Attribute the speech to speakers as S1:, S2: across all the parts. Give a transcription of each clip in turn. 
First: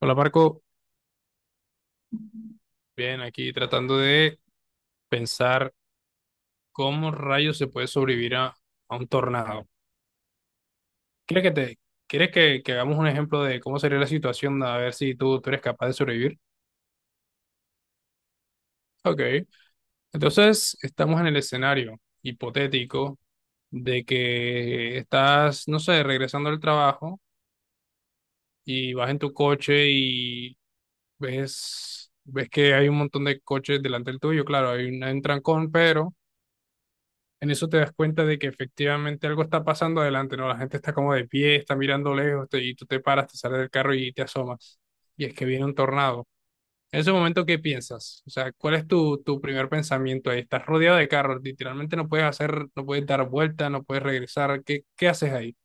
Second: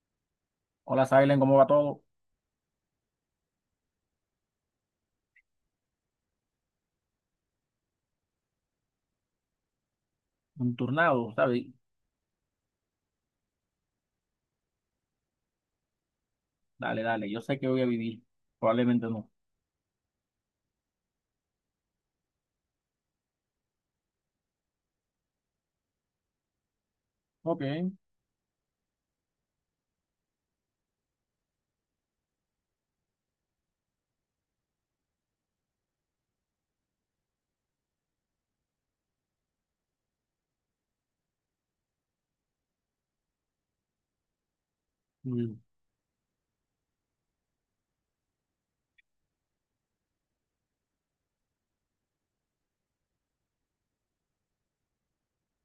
S1: Hola Marco,
S2: Hola, Silen, ¿cómo va todo?
S1: bien, aquí tratando de pensar cómo rayos se puede sobrevivir a un tornado.
S2: Un turnado,
S1: ¿Quieres que
S2: ¿sabes?
S1: te, quieres que hagamos un ejemplo de cómo sería la situación a ver si tú eres capaz de sobrevivir?
S2: Dale, dale, yo sé que voy a vivir, probablemente
S1: Ok,
S2: no.
S1: entonces estamos en el escenario hipotético de que estás, no sé, regresando al trabajo
S2: Ok.
S1: y vas en tu coche y ves que hay un montón de coches delante del tuyo, claro, hay un trancón, pero en eso te das cuenta de que efectivamente algo está pasando adelante, ¿no? La gente está como de pie, está mirando lejos y tú te paras, te sales del carro y te asomas. Y es que
S2: Mm.
S1: viene un tornado. En ese momento, ¿qué piensas? O sea, ¿cuál es tu primer pensamiento ahí? Estás rodeado de carros, literalmente no puedes dar vuelta, no puedes regresar. ¿ qué haces ahí?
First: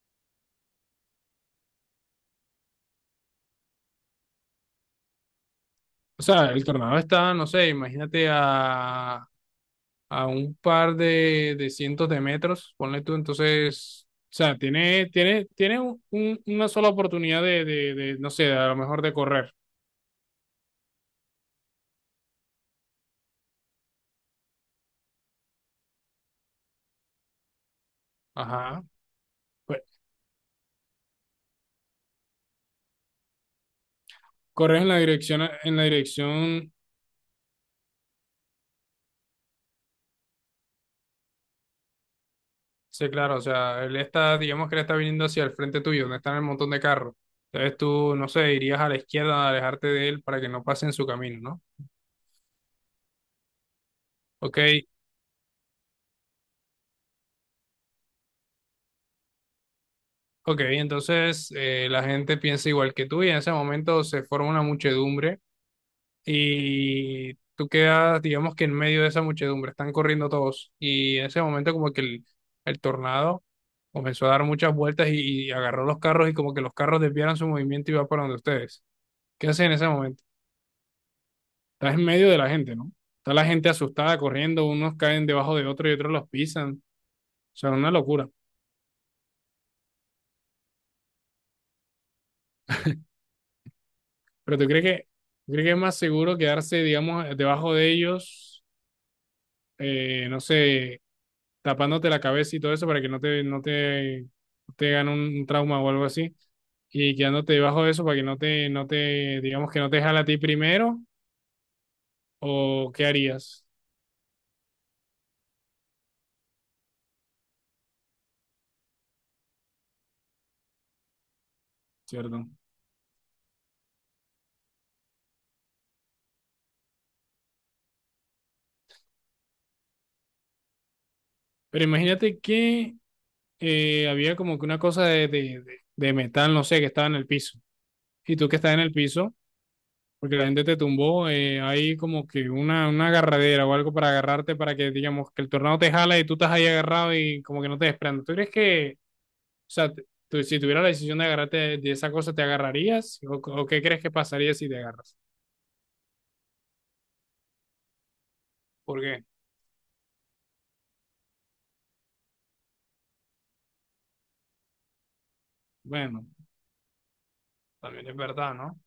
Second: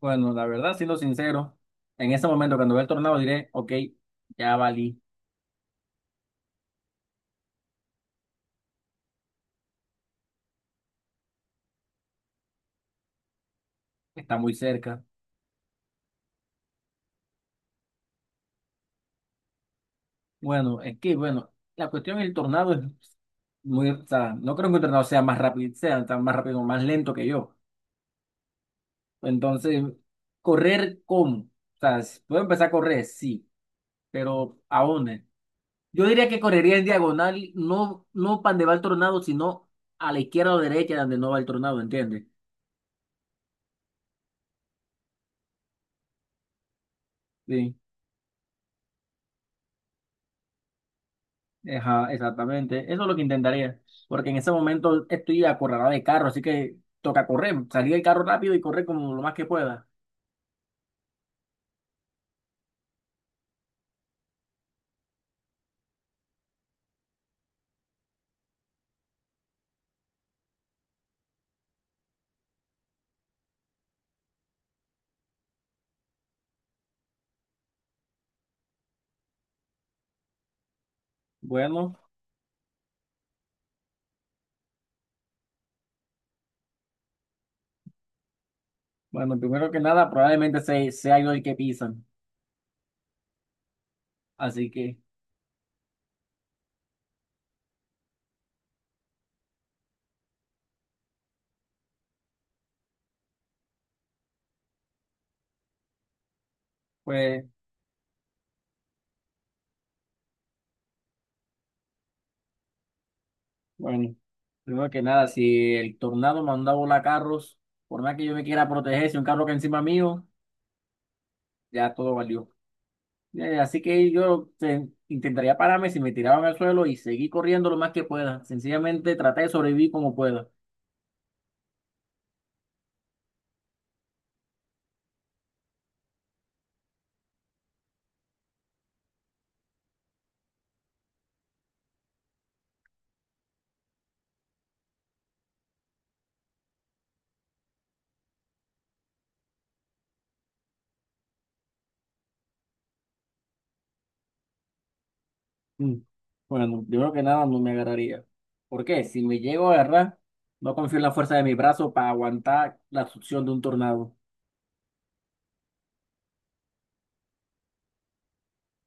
S2: Bueno, la verdad, siendo sincero, en ese momento cuando vea el tornado diré, ok, ya valí,
S1: O sea, el tornado está, no sé, imagínate a un par de cientos de metros, ponle tú, entonces, o
S2: está muy
S1: sea,
S2: cerca.
S1: tiene una sola oportunidad no sé, a lo mejor de correr.
S2: Bueno, es que, bueno, la cuestión del tornado es muy, o sea, no creo que un tornado sea más rápido, sea tan más rápido más lento que yo.
S1: Ajá. Pues
S2: Entonces, correr cómo, o sea, puedo empezar a correr, sí, pero ¿a
S1: corres en la
S2: dónde?
S1: en la
S2: Yo diría que
S1: dirección,
S2: correría en diagonal, no, no para donde va el tornado, sino a la izquierda o derecha donde no va el tornado, ¿entiendes?
S1: sí, claro, o sea, él está, digamos que él está viniendo hacia el frente tuyo, donde están el montón de carros.
S2: Sí,
S1: Entonces tú, no sé, irías a la izquierda a alejarte de él para que no pase en su camino, ¿no?
S2: ajá, exactamente. Eso es lo que intentaría, porque en ese
S1: Ok,
S2: momento estoy acorralado de carro, así que toca correr, salir del carro rápido y correr como lo más que pueda.
S1: ok, entonces la gente piensa igual que tú y en ese momento se forma una muchedumbre y tú quedas, digamos que en medio de esa muchedumbre, están corriendo todos y en ese momento como que el tornado comenzó a dar muchas vueltas y agarró los carros y como que los carros desviaron su movimiento y va para donde ustedes. ¿Qué hacen en ese momento? Estás
S2: Bueno,
S1: en medio de la gente, ¿no? Está la gente asustada corriendo, unos caen debajo de otros y otros los pisan. O sea, una locura.
S2: bueno, primero que nada, probablemente se, sea yo el que pisan,
S1: Pero tú
S2: así
S1: crees
S2: que,
S1: que, tú crees que es más seguro quedarse, digamos, debajo de ellos, no sé, tapándote la cabeza y todo eso para que no te gane un trauma o algo así. Y
S2: pues,
S1: quedándote debajo de eso para que digamos que no te jala a ti primero, o qué harías,
S2: bueno, primero que nada, si el tornado mandaba a volar carros, por más que yo me quiera proteger, si un carro que encima mío, ya todo
S1: ¿cierto?
S2: valió. Así que yo intentaría pararme si me tiraban al suelo y seguir corriendo lo más que pueda. Sencillamente traté de sobrevivir como pueda.
S1: Pero imagínate que había como que una cosa de metal, no sé, que estaba en el piso. Y tú que estás en el piso, porque la gente te tumbó, hay como que una agarradera o algo para agarrarte para que, digamos, que el tornado te jala y tú estás ahí agarrado y como que no te desprendas. ¿Tú crees que O sea, te- si tuvieras la decisión de agarrarte de esa cosa, ¿te agarrarías? ¿ o qué crees que pasaría si te agarras?
S2: Mm. Bueno, yo creo que nada no me agarraría. ¿Por qué? Si
S1: Porque,
S2: me llego a agarrar, no confío en la fuerza de mi brazo para aguantar la succión de un tornado.
S1: bueno, también es verdad, ¿no? O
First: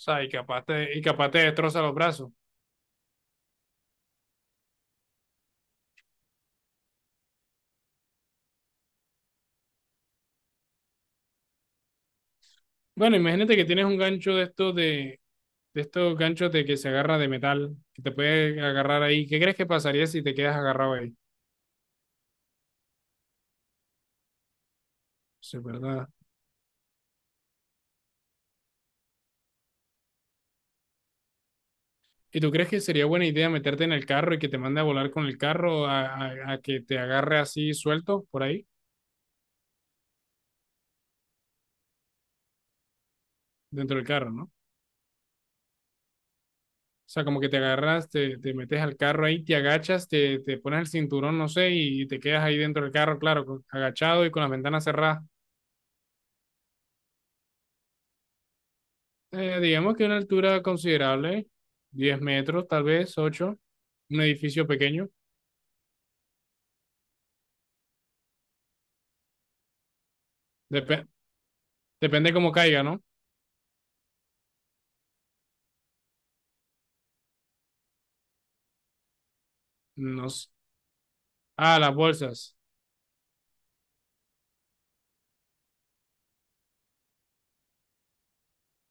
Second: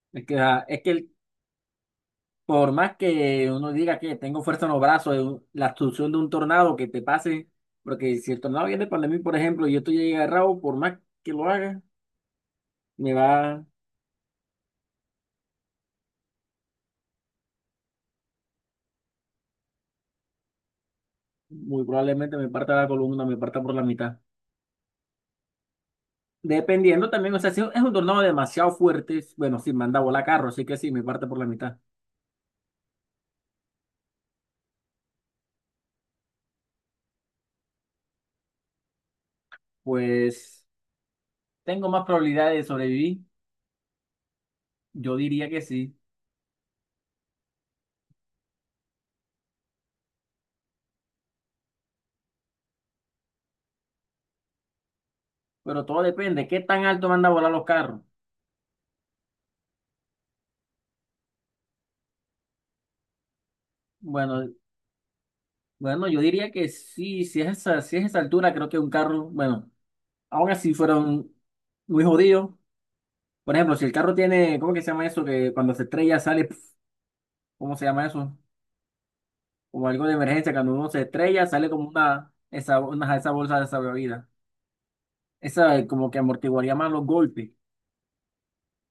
S1: sea,
S2: Es que, es que
S1: y capaz te destroza los brazos.
S2: por más que uno diga que tengo fuerza en los brazos, la succión de un tornado que te pase, porque si el tornado viene para mí, por ejemplo, y yo estoy agarrado, por más que lo haga, me
S1: Bueno,
S2: va.
S1: imagínate que tienes un gancho de estos ganchos de que se agarra de metal, que te puede agarrar ahí. ¿Qué crees que pasaría si te quedas agarrado ahí?
S2: Muy probablemente me parta la columna, me parta por la mitad.
S1: Eso es verdad.
S2: Dependiendo también, o sea, si es un tornado demasiado fuerte, bueno, si manda a volar carro, así que sí, me parte por la mitad.
S1: ¿Y tú crees que sería buena idea meterte en el carro y que te mande a volar con el carro a que te agarre así suelto por ahí?
S2: Pues tengo más probabilidades de sobrevivir,
S1: Dentro del carro, ¿no?
S2: yo diría que sí,
S1: O sea, como que te te metes al carro ahí, te agachas, te pones el cinturón, no sé, y te quedas ahí dentro del carro, claro, con- agachado y con las ventanas cerradas.
S2: pero todo depende, ¿qué tan alto manda a volar los carros?
S1: Digamos que una altura considerable, 10 metros, tal vez, 8, un
S2: Bueno,
S1: edificio pequeño.
S2: bueno, yo diría que sí, si es esa, si es esa altura, creo que un carro, bueno, aún así
S1: Dep-
S2: fueron muy
S1: depende
S2: jodidos.
S1: cómo caiga, ¿no?
S2: Por ejemplo, si el carro tiene, ¿cómo que se llama eso? Que cuando se estrella sale, pf, ¿cómo se llama eso? O algo de
S1: No sé.
S2: emergencia, cuando uno se estrella, sale
S1: Ah,
S2: como
S1: las bolsas,
S2: una, esa bolsa de salvavidas. Esa como que amortiguaría más los golpes.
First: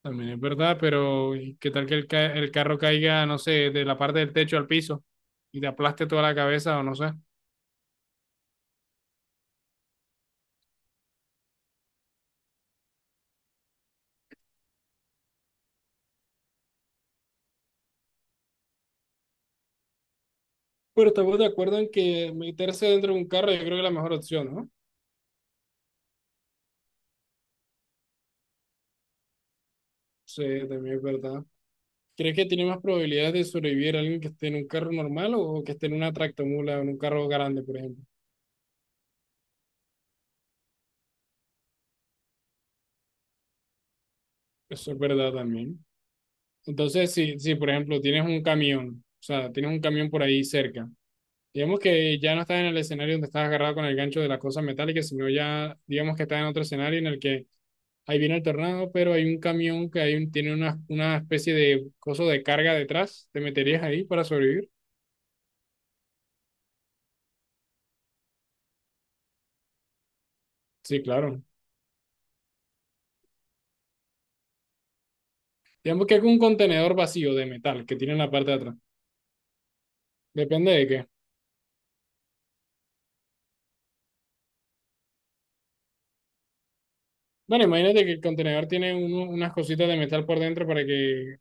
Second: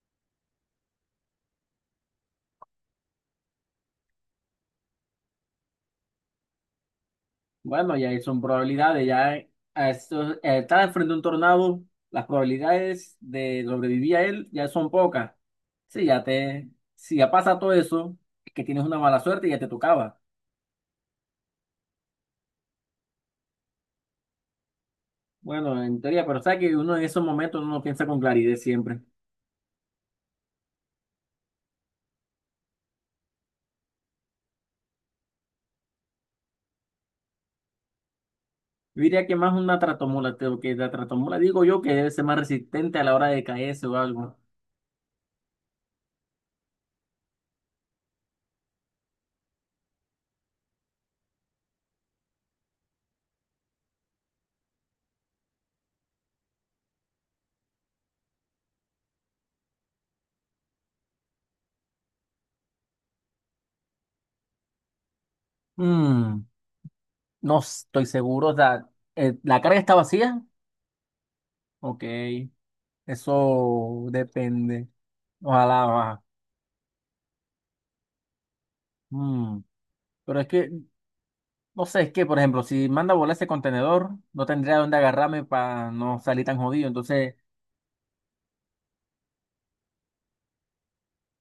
S1: también es verdad, pero ¿y ¿qué tal que el carro caiga, no sé, de la parte del techo al piso y te aplaste toda la cabeza o no sé?
S2: Bueno, ya ahí son probabilidades, ya a esto, estar frente a un tornado, las probabilidades de sobrevivir a él ya son pocas. Sí, ya te, si ya pasa todo eso, es que tienes una mala suerte y ya te tocaba.
S1: Pero estamos de acuerdo en que meterse dentro de un carro yo creo que es la mejor opción, ¿no?
S2: Bueno, en teoría, pero sabes que uno en esos momentos no piensa con claridad siempre.
S1: Sí, también es verdad. ¿Crees que tiene más probabilidades de sobrevivir alguien que esté en un carro normal o que esté en una tractomula o en un carro grande, por ejemplo?
S2: Yo diría que más una tratomola, que la tratomola digo yo que debe ser más resistente a la hora de caerse o algo.
S1: Eso es verdad también. Entonces, si por ejemplo tienes un camión, o sea, tienes un camión por ahí cerca, digamos que ya no estás en el escenario donde estás agarrado con el gancho de la cosa metálica, sino ya, digamos que estás en otro escenario en el que ahí viene el tornado, pero hay un camión que tiene una especie de coso de carga detrás, ¿te meterías ahí para sobrevivir?
S2: Mm, no estoy seguro. O sea, ¿la carga está vacía?
S1: Sí, claro.
S2: Ok, eso depende. Ojalá
S1: Digamos que es
S2: va.
S1: un contenedor vacío de metal que tiene en la parte de atrás.
S2: Mm, pero es que,
S1: Depende de qué.
S2: no sé, es que, por ejemplo, si manda a volar ese contenedor, no tendría dónde agarrarme para no salir tan jodido. Entonces,
S1: Bueno, imagínate que el contenedor tiene uno- unas cositas de metal por dentro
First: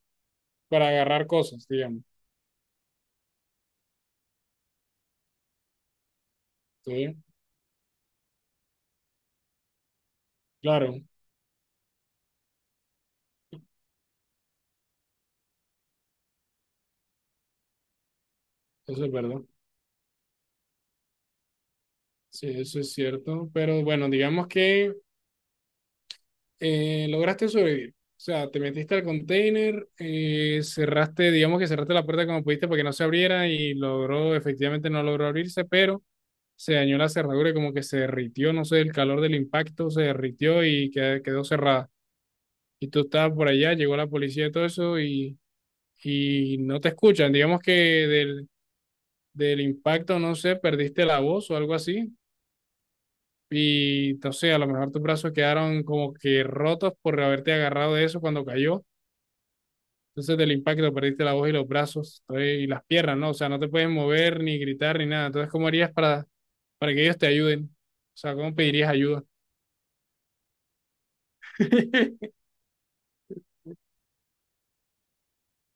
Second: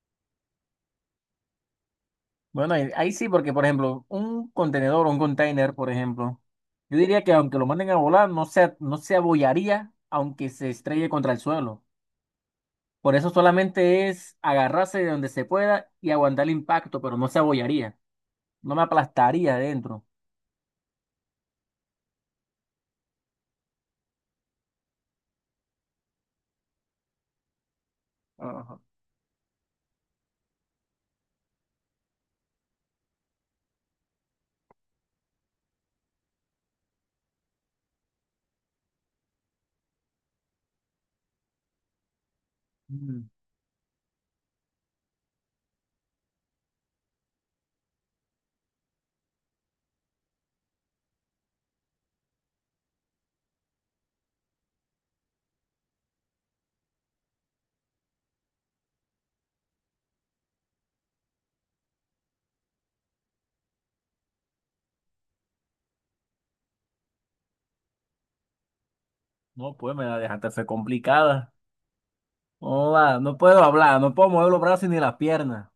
S1: para agarrar cosas, digamos.
S2: bueno, ahí, ahí sí, porque, por ejemplo, un contenedor o un container, por ejemplo, yo
S1: Sí,
S2: diría que aunque lo manden a volar, no se, no se abollaría aunque se
S1: claro,
S2: estrelle contra el suelo. Por eso solamente es agarrarse de donde se pueda y aguantar el impacto, pero no se abollaría, no me
S1: eso es verdad.
S2: aplastaría adentro.
S1: Sí, eso es cierto. Pero bueno, digamos que lograste sobrevivir. O sea, te
S2: Ajá.
S1: metiste al container, cerraste, digamos que cerraste la puerta como pudiste para que no se abriera y logró, efectivamente no logró abrirse, pero se dañó la cerradura y como que se derritió, no sé, el calor del impacto se derritió y que- quedó cerrada. Y tú
S2: Mm,
S1: estabas por allá, llegó la policía y todo eso y no te escuchan. Digamos que del impacto, no sé, perdiste la voz o algo así. Y no sé, a lo mejor tus brazos quedaron como que rotos por haberte agarrado de eso cuando cayó. Entonces del impacto perdiste la voz y los brazos entonces, y las piernas, ¿no? O sea, no te puedes mover ni gritar ni nada. Entonces, ¿cómo harías para que ellos te ayuden? O sea, ¿cómo pedirías ayuda?
S2: no, pues me la dejaste hacer complicada. No, va, no puedo hablar, no puedo mover los brazos ni las piernas.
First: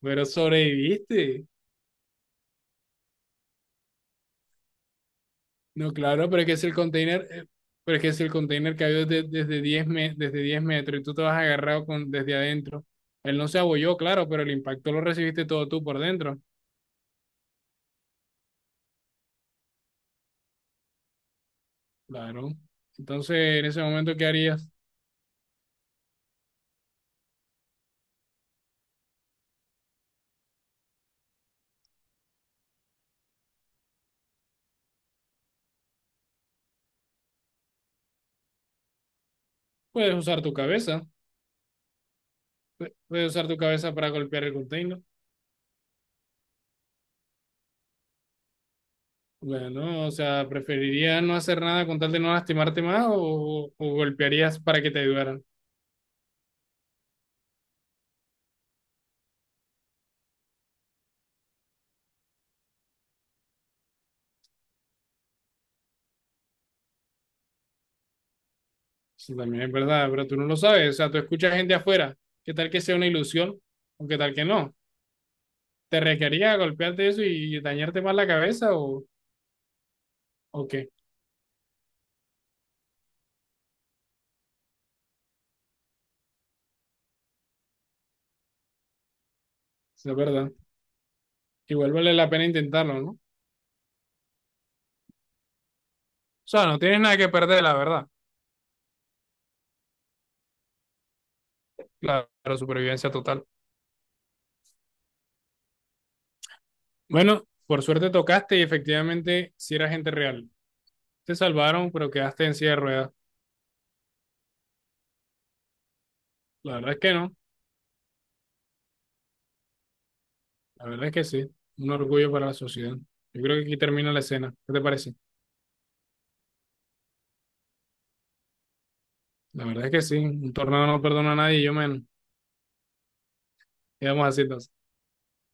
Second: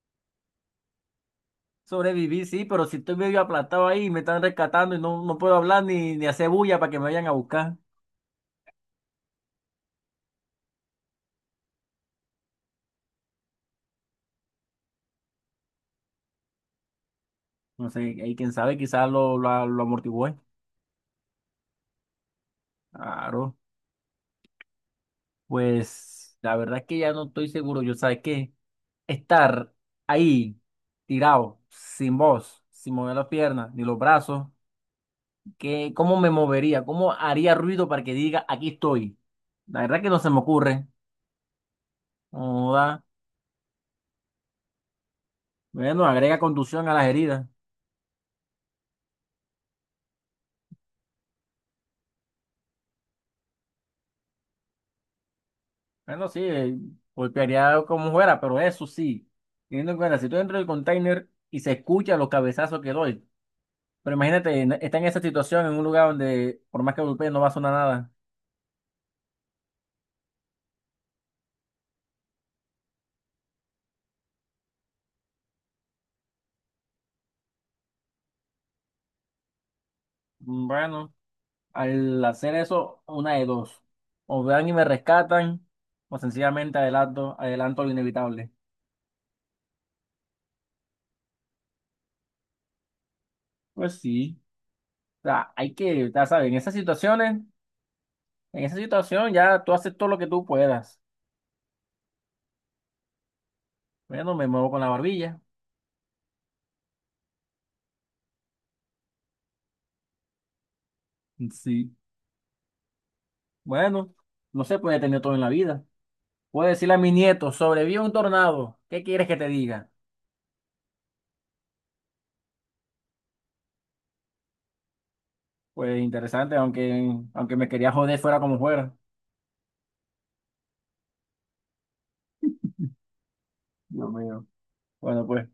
S1: Pero sobreviviste.
S2: Sobreviví, sí, pero si estoy medio aplastado ahí, me están rescatando y no, no puedo hablar
S1: No,
S2: ni, ni
S1: claro, pero es
S2: hacer
S1: que es el
S2: bulla para que me vayan
S1: container,
S2: a buscar.
S1: pero es que es el container que había desde desde 10 metros y tú te vas agarrado con, desde adentro. Él no se abolló, claro, pero el impacto lo recibiste todo tú por dentro.
S2: No sé, ahí quién sabe, quizás lo amortigué.
S1: Claro. Entonces,
S2: Claro,
S1: en ese momento, ¿qué harías?
S2: pues la verdad es que ya no estoy seguro. Yo, ¿sabes qué? Estar ahí tirado, sin voz, sin mover las piernas ni los brazos, ¿qué, cómo me movería? ¿Cómo haría ruido para que diga aquí estoy? La verdad que
S1: Puedes
S2: no se me
S1: usar tu
S2: ocurre.
S1: cabeza.
S2: No da.
S1: Puedes usar tu cabeza para golpear el container.
S2: Bueno, agrega contusión a las heridas.
S1: Bueno, o sea, ¿preferirías no hacer nada con tal de no lastimarte más o golpearías para que te ayudaran?
S2: Bueno, sí, golpearía como fuera, pero eso sí, teniendo en cuenta, si estoy dentro del container y se escuchan los cabezazos que doy, pero imagínate, está en esa situación, en un lugar donde por más que golpee no va a sonar nada.
S1: Eso también es verdad, pero tú no lo sabes. O sea, tú escuchas gente afuera. ¿Qué tal que sea una ilusión o qué tal que no? ¿Te requería golpearte eso y dañarte más la cabeza o
S2: Mm.
S1: qué?
S2: Bueno. Al hacer eso, una de dos. O vean y me rescatan, o sencillamente adelanto, adelanto lo inevitable.
S1: Es verdad. Igual vale la pena intentarlo, ¿no? O
S2: Pues sí. O sea, hay que, ya sabes, en
S1: sea,
S2: esas
S1: no tienes nada que
S2: situaciones,
S1: perder, la verdad.
S2: en esa situación ya tú haces todo lo que tú puedas.
S1: Claro, supervivencia total.
S2: Bueno, me muevo con la barbilla.
S1: Bueno, por suerte tocaste y efectivamente si era gente real. Te
S2: Sí.
S1: salvaron, pero quedaste en silla de ruedas.
S2: Bueno, no se puede tener todo en la vida. Puedo
S1: La verdad
S2: decirle a
S1: es
S2: mi
S1: que no.
S2: nieto, sobrevive un tornado. ¿Qué quieres que te diga?
S1: La verdad es que sí. Un orgullo para la sociedad. Yo creo que aquí termina la escena. ¿Qué te parece?
S2: Pues interesante, aunque, aunque me quería joder fuera como fuera.
S1: La verdad es que sí. Un tornado no perdona a nadie y yo menos.
S2: Dios
S1: Quedamos así
S2: mío.
S1: entonces.
S2: Bueno, pues.